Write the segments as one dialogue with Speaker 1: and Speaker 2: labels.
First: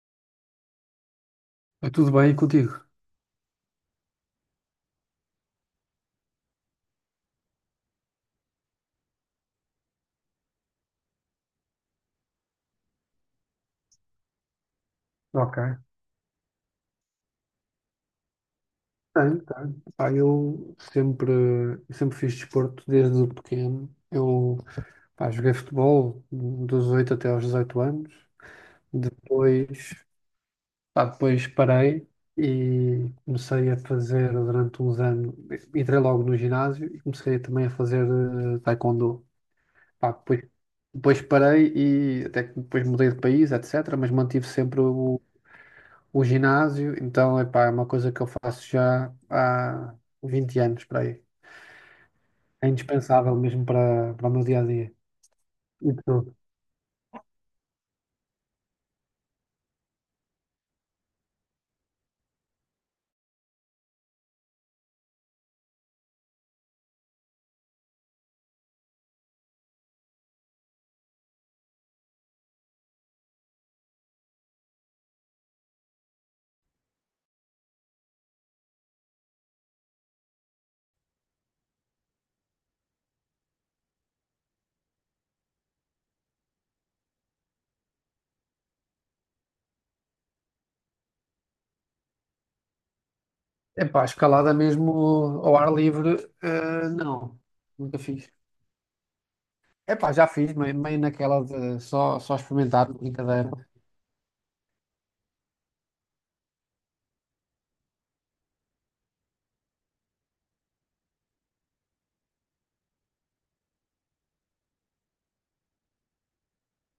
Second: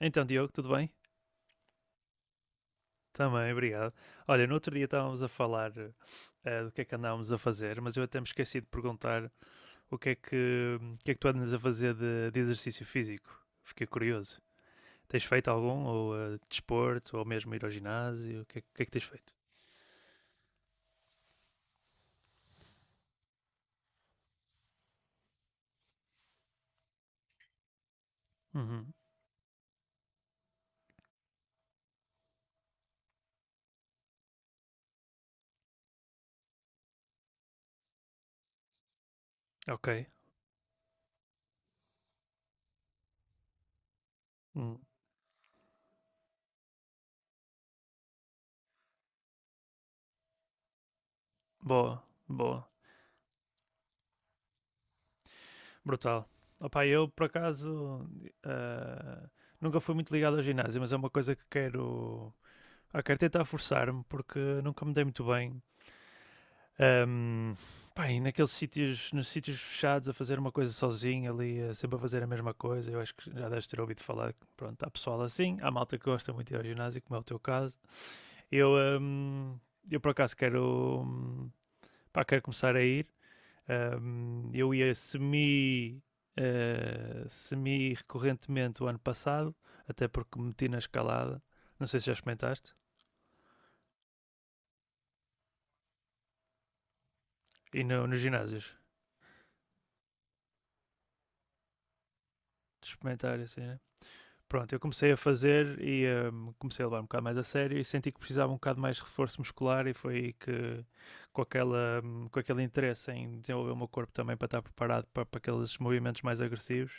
Speaker 1: Então, Diogo, tudo bem?
Speaker 2: É tudo bem contigo?
Speaker 1: Também, obrigado. Olha, no outro dia estávamos a falar do que é que andávamos a fazer, mas eu até me esqueci de perguntar o que é que tu andas a fazer de exercício físico. Fiquei curioso. Tens feito
Speaker 2: Ok.
Speaker 1: algum? Ou desporto? Ou mesmo ir ao ginásio? O que é que tens feito?
Speaker 2: Tenho, tenho. Pá, eu sempre fiz desporto desde pequeno. Eu, pá, joguei futebol dos 8 até aos 18 anos.
Speaker 1: Uhum.
Speaker 2: Depois, Pá, depois parei e comecei a fazer durante uns anos. Entrei logo no ginásio e comecei também a fazer taekwondo.
Speaker 1: Ok.
Speaker 2: Pá, depois parei e até que depois mudei de país, etc. Mas mantive
Speaker 1: Hum.
Speaker 2: sempre o ginásio, então, epá, é uma coisa que eu faço já há 20 anos para aí.
Speaker 1: Boa, boa.
Speaker 2: É indispensável mesmo para o meu dia a dia. E
Speaker 1: Brutal.
Speaker 2: tudo.
Speaker 1: Opa, eu por acaso eh, nunca fui muito ligado ao ginásio, mas é uma coisa que quero. Ah, quero tentar forçar-me porque nunca me dei muito bem. Ahm, Pá, e naqueles sítios, nos sítios fechados, a fazer uma coisa sozinho ali, a sempre a fazer a mesma coisa, eu acho que já deves ter ouvido falar, que, pronto, há pessoal assim, há malta que gosta muito de ir ao ginásio, como é o teu caso. Eu, ahm, eu por acaso pá, quero começar a ir. Eu ia semi recorrentemente o ano passado, até porque meti na escalada, não sei se já experimentaste,
Speaker 2: Epá, escalada mesmo ao ar livre, não,
Speaker 1: e no,
Speaker 2: nunca
Speaker 1: nos
Speaker 2: fiz.
Speaker 1: ginásios,
Speaker 2: Epá, já fiz, meio naquela de só
Speaker 1: de
Speaker 2: experimentar,
Speaker 1: experimentar
Speaker 2: brincadeira.
Speaker 1: assim, né? Pronto, eu comecei a fazer e comecei a levar um bocado mais a sério e senti que precisava um bocado mais de reforço muscular e foi aí que com aquele interesse em desenvolver o meu corpo também para estar preparado para aqueles movimentos mais agressivos.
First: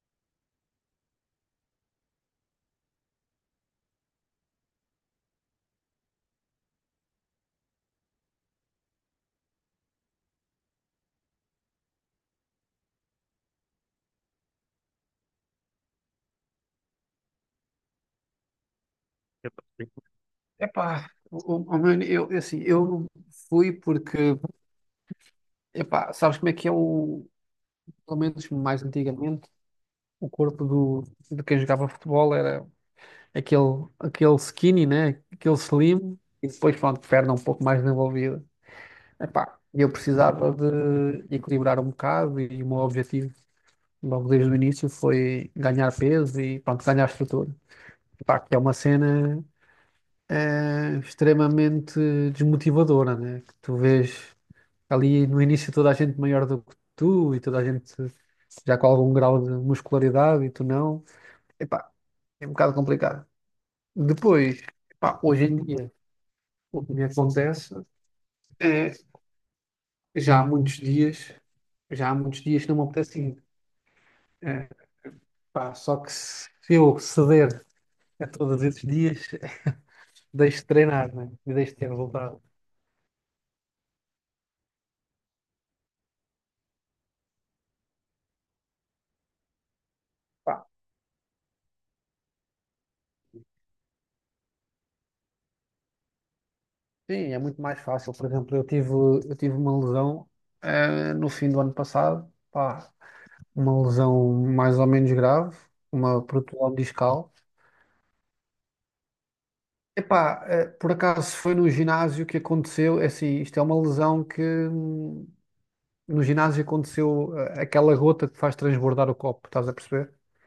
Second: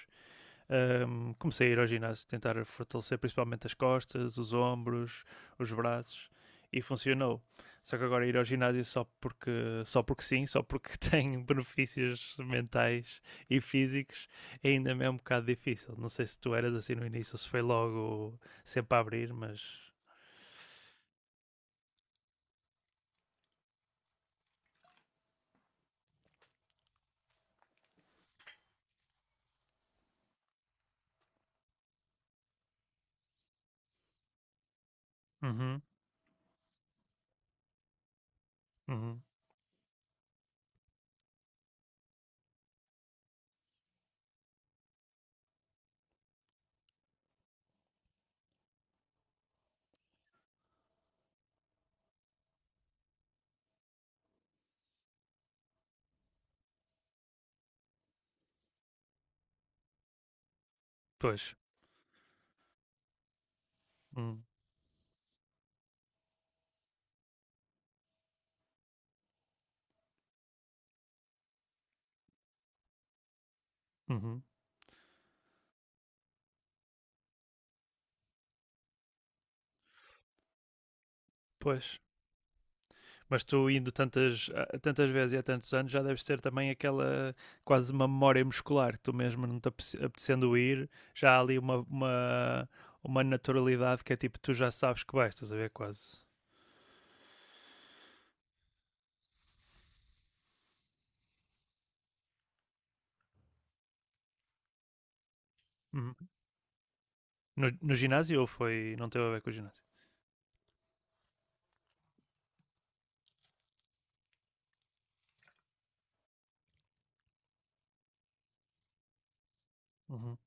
Speaker 1: Comecei a ir ao ginásio, tentar fortalecer principalmente as costas, os ombros, os braços, e funcionou. Só que agora ir ao ginásio só porque sim, só porque tem benefícios mentais e físicos, ainda me é um bocado difícil. Não sei se tu eras assim no início, ou se foi logo sempre a abrir, mas.
Speaker 2: Epá, assim, eu fui porque, epá, sabes como é que é o, pelo menos mais antigamente, o corpo de quem jogava futebol era aquele skinny, né? Aquele
Speaker 1: Uhum,
Speaker 2: slim, e depois, pronto, perna um pouco mais desenvolvida.
Speaker 1: uhum.
Speaker 2: Epá, eu precisava de equilibrar um bocado e o meu objetivo, logo desde o início, foi ganhar peso e, pronto, ganhar estrutura. Epá, que é uma cena extremamente desmotivadora, né? Que tu vês ali no início toda a gente maior do que tu e toda a gente já com algum grau de muscularidade e tu não.
Speaker 1: Pois.
Speaker 2: Epá, é um bocado complicado.
Speaker 1: Hum,
Speaker 2: Depois, epá, hoje em dia. O que me acontece é, já há muitos dias, já há muitos dias que não me apetece ir.
Speaker 1: uhum.
Speaker 2: É, pá, só que se eu ceder a todos esses dias, deixo de treinar, né? E deixo de ter
Speaker 1: Pois.
Speaker 2: resultado.
Speaker 1: Mas tu indo tantas vezes e há tantos anos já deves ter também aquela quase uma memória muscular, tu mesmo não te apetecendo
Speaker 2: Pá,
Speaker 1: ir, já há ali uma, naturalidade que é tipo, tu já sabes que vais, estás a ver quase.
Speaker 2: sim, é muito mais fácil. Por exemplo, eu tive uma lesão, no fim do ano passado, pá, uma lesão mais ou menos grave,
Speaker 1: Uhum.
Speaker 2: uma protusão discal.
Speaker 1: No ginásio ou foi, não teve a ver com o ginásio?
Speaker 2: Epá, por acaso foi no ginásio que aconteceu, é assim, isto é uma lesão que no ginásio aconteceu aquela gota que faz transbordar o copo, estás a perceber?
Speaker 1: Uhum.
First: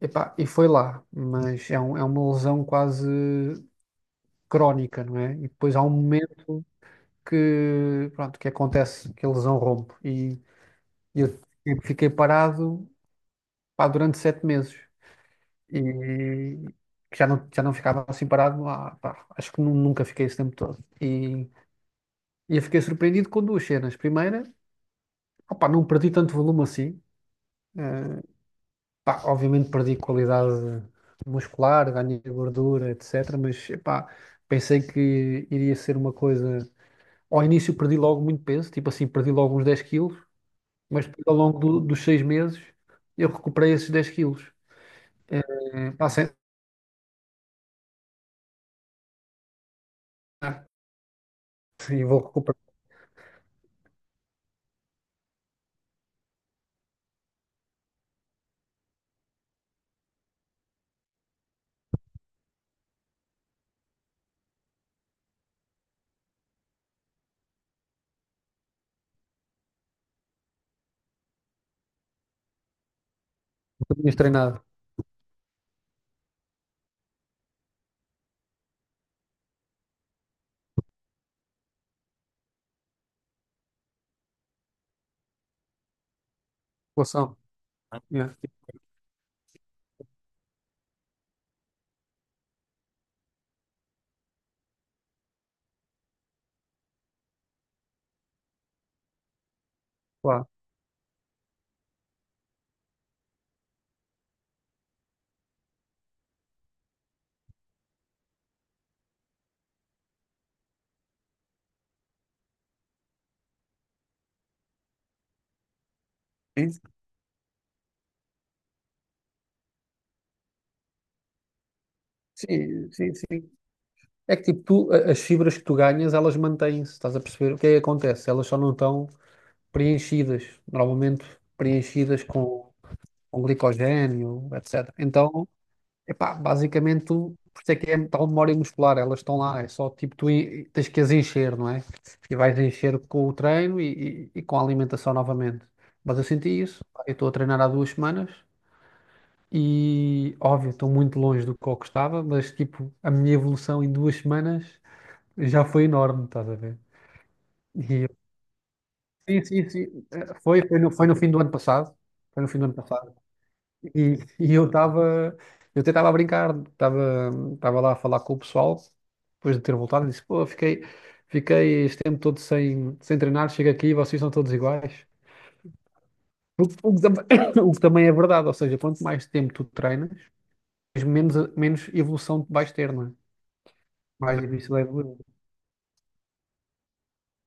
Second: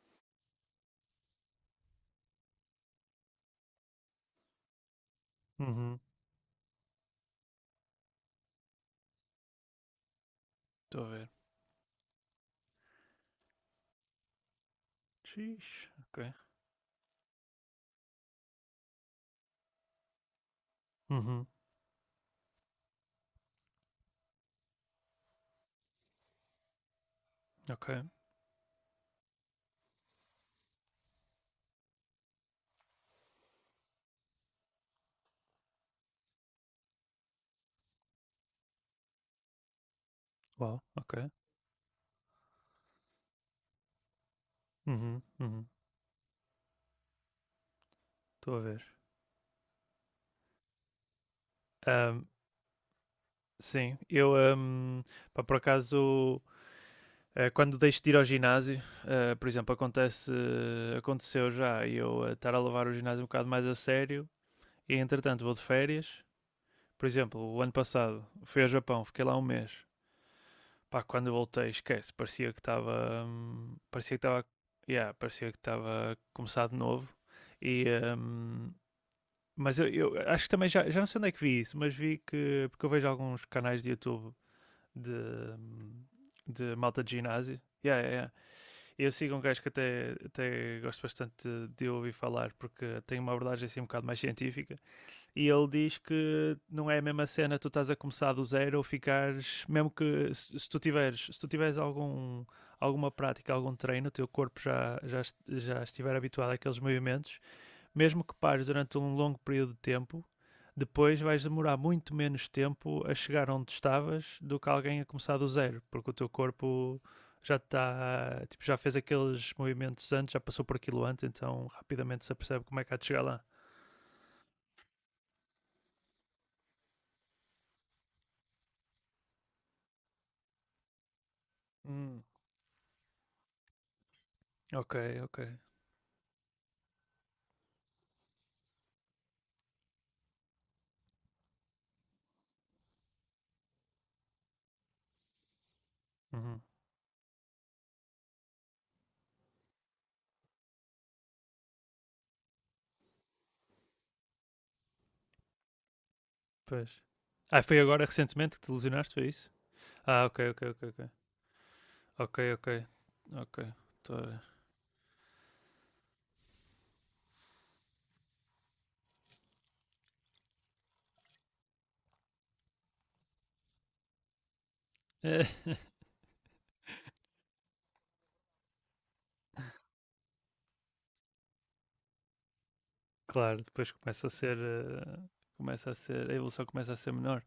Speaker 2: Epá, e foi lá, mas é, é uma lesão quase crónica, não é? E depois há um
Speaker 1: Uhum.
Speaker 2: momento que, pronto, que acontece que a lesão rompe e
Speaker 1: Estou a
Speaker 2: eu
Speaker 1: ver.
Speaker 2: fiquei parado, pá, durante 7 meses
Speaker 1: Xis. Ok.
Speaker 2: e já não ficava assim parado, lá, pá, acho que nunca fiquei esse tempo todo.
Speaker 1: Uhum.
Speaker 2: E eu fiquei surpreendido com duas cenas. Primeira, opá, não perdi tanto volume assim.
Speaker 1: Ok.
Speaker 2: eh, Pá, obviamente perdi qualidade muscular, ganhei gordura, etc. Mas epá, pensei que iria ser uma coisa. Ao início perdi logo muito peso, tipo assim, perdi logo uns 10 quilos,
Speaker 1: Uau.
Speaker 2: mas
Speaker 1: Ok.
Speaker 2: depois, ao longo dos 6 meses eu recuperei esses 10 quilos.
Speaker 1: Uhum. Uhum.
Speaker 2: É, pá, sem...
Speaker 1: Estou a ver.
Speaker 2: E vou
Speaker 1: Ahm,
Speaker 2: recuperar
Speaker 1: sim, eu, pá, por acaso, quando deixo de ir ao ginásio, por exemplo, aconteceu já eu estar a levar o ginásio um bocado mais a sério e entretanto vou de férias. Por exemplo, o ano passado fui ao Japão, fiquei lá um mês. Pá, quando voltei, esquece,
Speaker 2: o que tinhas
Speaker 1: parecia que estava,
Speaker 2: treinado.
Speaker 1: yeah, parecia que estava a começar de novo. E, hum, mas eu, acho que também já não sei onde é que vi isso, mas vi que, porque eu vejo alguns canais de YouTube de, hum, de malta de
Speaker 2: Relação.
Speaker 1: ginásio. Yeah, yeah, yeah.
Speaker 2: Yeah.
Speaker 1: Eu sigo um gajo que até gosto bastante de ouvir falar, porque tem uma abordagem assim um bocado mais científica. E ele diz que não é a mesma cena tu estás a começar do zero ou ficares, mesmo que
Speaker 2: Claro.
Speaker 1: se tu tiveres, alguma prática, algum treino, o teu corpo já estiver habituado àqueles movimentos, mesmo que pares durante um longo período de tempo, depois vais demorar muito menos tempo a chegar onde estavas do que alguém a começar do zero, porque o teu
Speaker 2: Sim,
Speaker 1: corpo já está, tipo, já fez aqueles movimentos antes, já passou por aquilo antes, então rapidamente se apercebe como é
Speaker 2: sim,
Speaker 1: que há de
Speaker 2: sim.
Speaker 1: chegar lá.
Speaker 2: Sim. É que tipo, tu, as fibras que tu ganhas, elas mantêm-se, estás a perceber? O que é que acontece? Elas só não estão preenchidas, normalmente
Speaker 1: Hum,
Speaker 2: preenchidas com glicogênio,
Speaker 1: Ok,
Speaker 2: etc.
Speaker 1: ok.
Speaker 2: Então, epá, basicamente, por isso é que é tal memória muscular, elas estão lá, é só tipo tens que as encher, não é? E vais encher com o treino e com a alimentação novamente. Mas eu senti
Speaker 1: Uhum,
Speaker 2: isso, pá, eu estou a treinar há 2 semanas. E, óbvio, estou muito longe do que eu gostava, mas, tipo, a minha evolução em 2 semanas já foi enorme, estás a ver?
Speaker 1: pois. Ah, foi agora
Speaker 2: E
Speaker 1: recentemente que te lesionaste, foi
Speaker 2: Sim,
Speaker 1: isso?
Speaker 2: sim, sim.
Speaker 1: Ah, ok,
Speaker 2: Foi,
Speaker 1: ok,
Speaker 2: foi no,
Speaker 1: ok.
Speaker 2: foi no fim do ano passado.
Speaker 1: Ok,
Speaker 2: Foi no fim
Speaker 1: ok,
Speaker 2: do ano passado.
Speaker 1: ok. Estou
Speaker 2: E,
Speaker 1: a ver.
Speaker 2: e eu estava, eu até estava a brincar, estava lá a falar com o pessoal, depois de ter voltado, e disse, pô, fiquei este tempo todo sem treinar, chego aqui e vocês são todos iguais.
Speaker 1: É,
Speaker 2: O, que o que tam- o que também é verdade, ou seja, quanto mais tempo tu treinas, menos evolução vais ter, não é?
Speaker 1: claro, depois começa a
Speaker 2: Mais
Speaker 1: ser.
Speaker 2: difícil é evoluir.
Speaker 1: Eh, começa a ser. a evolução começa a ser menor.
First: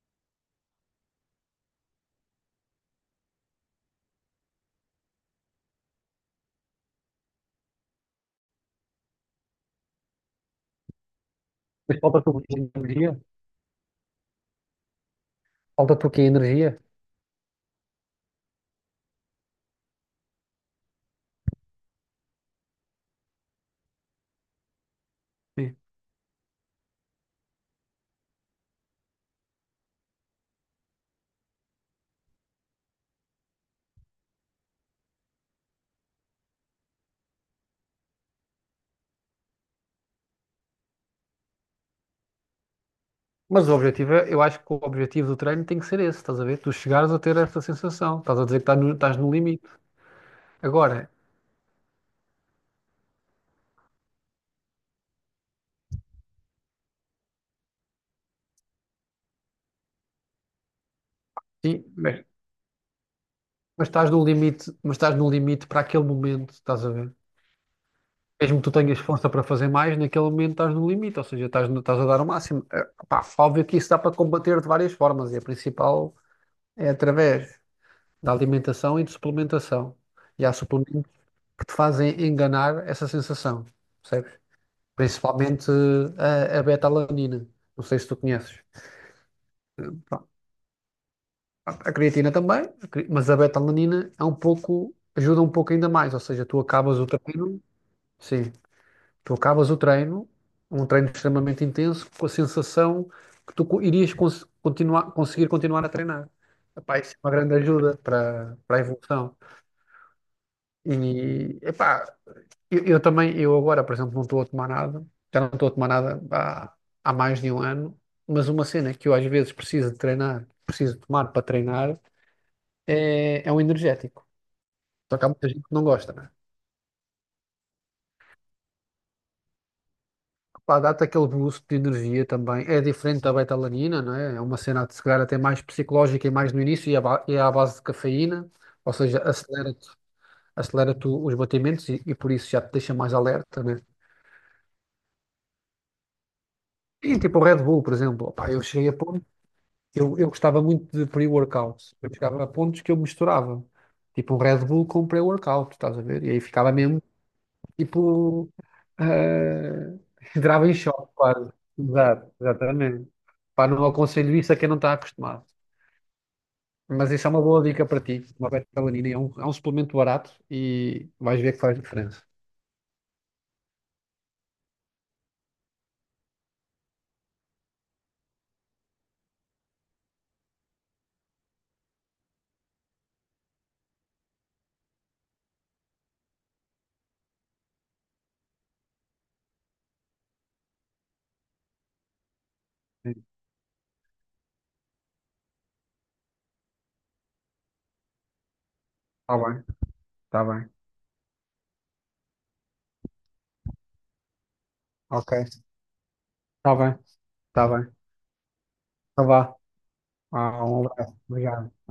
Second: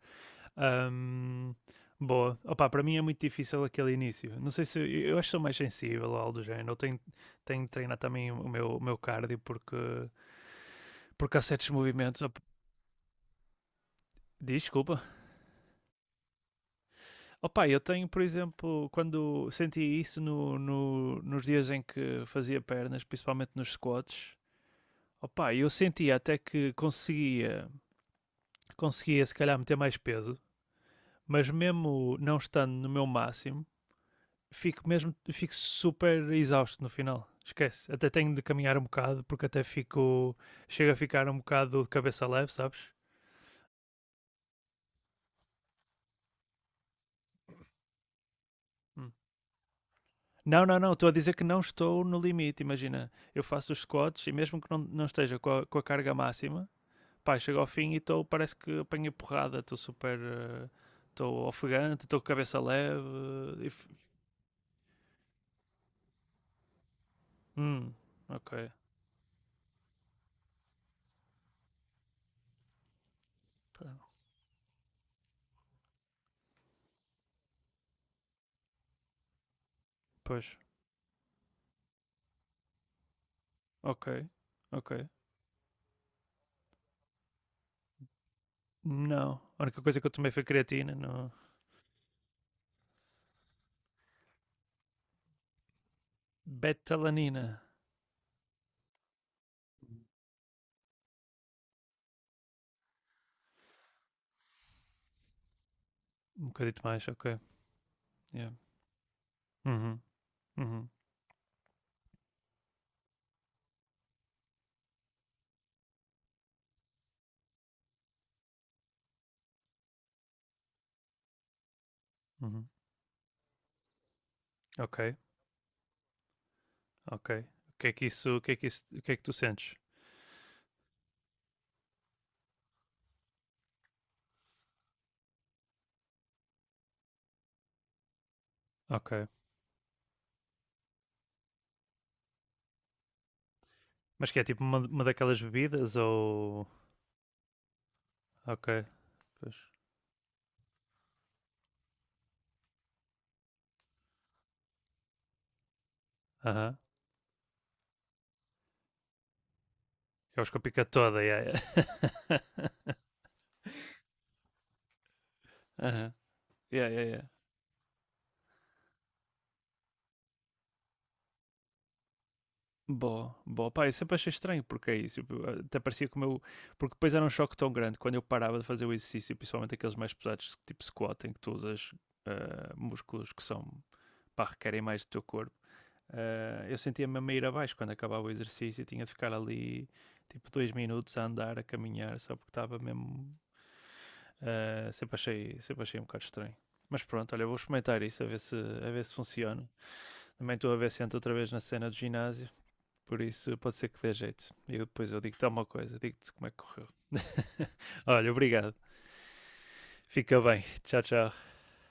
Speaker 1: Ahm, Boa. Opa, para mim é muito difícil aquele início. Não sei se eu acho que sou mais sensível ou algo do género. Eu tenho de treinar também o meu, cardio, porque há certos
Speaker 2: Mas
Speaker 1: movimentos.
Speaker 2: falta-te o quê? Energia?
Speaker 1: Desculpa.
Speaker 2: Falta-te o quê? Energia?
Speaker 1: Opa, eu tenho, por exemplo, quando senti isso nos dias em que fazia pernas, principalmente nos squats, opa, eu sentia até que conseguia se calhar meter mais peso, mas mesmo não estando no meu máximo fico super exausto no final. Esquece. Até tenho de caminhar um bocado porque até fico. Chego a ficar um bocado de cabeça leve, sabes?
Speaker 2: Mas o objetivo é, eu acho que o objetivo do treino tem que ser esse, estás a ver? Tu chegares a ter essa sensação, estás a dizer que estás no,
Speaker 1: Hum.
Speaker 2: estás no limite.
Speaker 1: Não, não, não. Estou
Speaker 2: Agora,
Speaker 1: a dizer que não estou no limite. Imagina, eu faço os squats e mesmo que não esteja com a, carga máxima, pá, chego ao fim e estou. Parece que apanhei porrada. Estou super. Estou
Speaker 2: sim,
Speaker 1: ofegante, estou com
Speaker 2: mas,
Speaker 1: cabeça leve. eh, e f-
Speaker 2: mas estás no limite, mas estás no limite para aquele momento, estás a ver?
Speaker 1: Hum, ok.
Speaker 2: Mesmo que tu tenhas força para fazer mais, naquele momento estás no limite, ou seja, estás, no- estás a dar o máximo. É, Pá, óbvio que isso dá para combater de várias formas, e a principal é através da alimentação e de suplementação. E
Speaker 1: Pois,
Speaker 2: há suplementos que te fazem enganar essa sensação,
Speaker 1: ok,
Speaker 2: percebes?
Speaker 1: ok.
Speaker 2: Principalmente a beta-alanina. Não sei se tu conheces.
Speaker 1: Não. A única coisa que eu
Speaker 2: Pronto.
Speaker 1: tomei foi creatina. Não,
Speaker 2: A creatina também, mas a beta-alanina é um pouco, ajuda um pouco ainda mais. Ou seja, tu acabas o
Speaker 1: betalanina.
Speaker 2: treino, sim, tu acabas o treino, um treino extremamente intenso, com a sensação que tu irias conseguir continuar a treinar.
Speaker 1: Um bocadito
Speaker 2: Epá,
Speaker 1: mais,
Speaker 2: isso é uma
Speaker 1: ok.
Speaker 2: grande ajuda
Speaker 1: Yeah.
Speaker 2: para a evolução.
Speaker 1: Uhum, uhum,
Speaker 2: E, epá, Eu também, eu agora, por exemplo, não estou a tomar nada, já não estou a tomar nada há, há mais de um ano, mas uma cena que eu às vezes preciso de treinar, preciso tomar para treinar,
Speaker 1: uhum.
Speaker 2: é um energético.
Speaker 1: Ok,
Speaker 2: Só que há muita gente que não gosta, né?
Speaker 1: ok. O que é que tu sentes?
Speaker 2: Pá, dá-te aquele boost de energia também. É diferente da betalanina, não é? É uma cena de se calhar até mais psicológica e mais no início, e é à base de cafeína, ou
Speaker 1: Ok.
Speaker 2: seja, acelera-te os batimentos e por isso já te deixa mais alerta, né?
Speaker 1: Mas que é tipo uma daquelas bebidas ou.
Speaker 2: E tipo o Red Bull, por exemplo. Opá, eu
Speaker 1: Ok,
Speaker 2: cheguei a pôr
Speaker 1: pois.
Speaker 2: Eu gostava muito de pre-workout. Eu chegava a pontos que eu misturava. Tipo um Red Bull com um pre-workout, estás a ver? E aí
Speaker 1: Aham.
Speaker 2: ficava
Speaker 1: Uhum.
Speaker 2: mesmo, tipo, eh,
Speaker 1: Que é os com a
Speaker 2: entrava em
Speaker 1: pica
Speaker 2: choque
Speaker 1: toda, yeah,
Speaker 2: quase.
Speaker 1: yeah.
Speaker 2: Exato, exatamente. Pá, não aconselho isso a quem não está acostumado.
Speaker 1: Aham. Yeah, yeah,
Speaker 2: Mas
Speaker 1: yeah.
Speaker 2: isso é uma boa dica para ti. Uma beta-alanina é um, suplemento barato e vais ver que faz diferença.
Speaker 1: Boa, boa. Pá, eu sempre achei estranho porque é isso. Até parecia como eu. Porque depois era um choque tão grande quando eu parava de fazer o exercício, principalmente aqueles mais pesados, tipo squat, em que tu usas músculos que são. Pá, requerem mais do teu corpo. Eu sentia-me a meio abaixo quando acabava o exercício, tinha de ficar ali tipo 2 minutos a andar, a caminhar, só porque estava mesmo. Sempre achei um bocado estranho. Mas pronto, olha, vou experimentar isso a ver se
Speaker 2: Está bem,
Speaker 1: funciona.
Speaker 2: está
Speaker 1: Também
Speaker 2: bem.
Speaker 1: estou a ver se entro outra vez na cena do ginásio, por isso pode ser que dê jeito. E depois eu
Speaker 2: Ok,
Speaker 1: digo-te alguma coisa, digo-te como é que
Speaker 2: está
Speaker 1: correu.
Speaker 2: bem, está bem.
Speaker 1: Olha, obrigado.
Speaker 2: Então vá.
Speaker 1: Fica bem.
Speaker 2: Ah, um
Speaker 1: Tchau,
Speaker 2: abraço.
Speaker 1: tchau.
Speaker 2: Obrigado.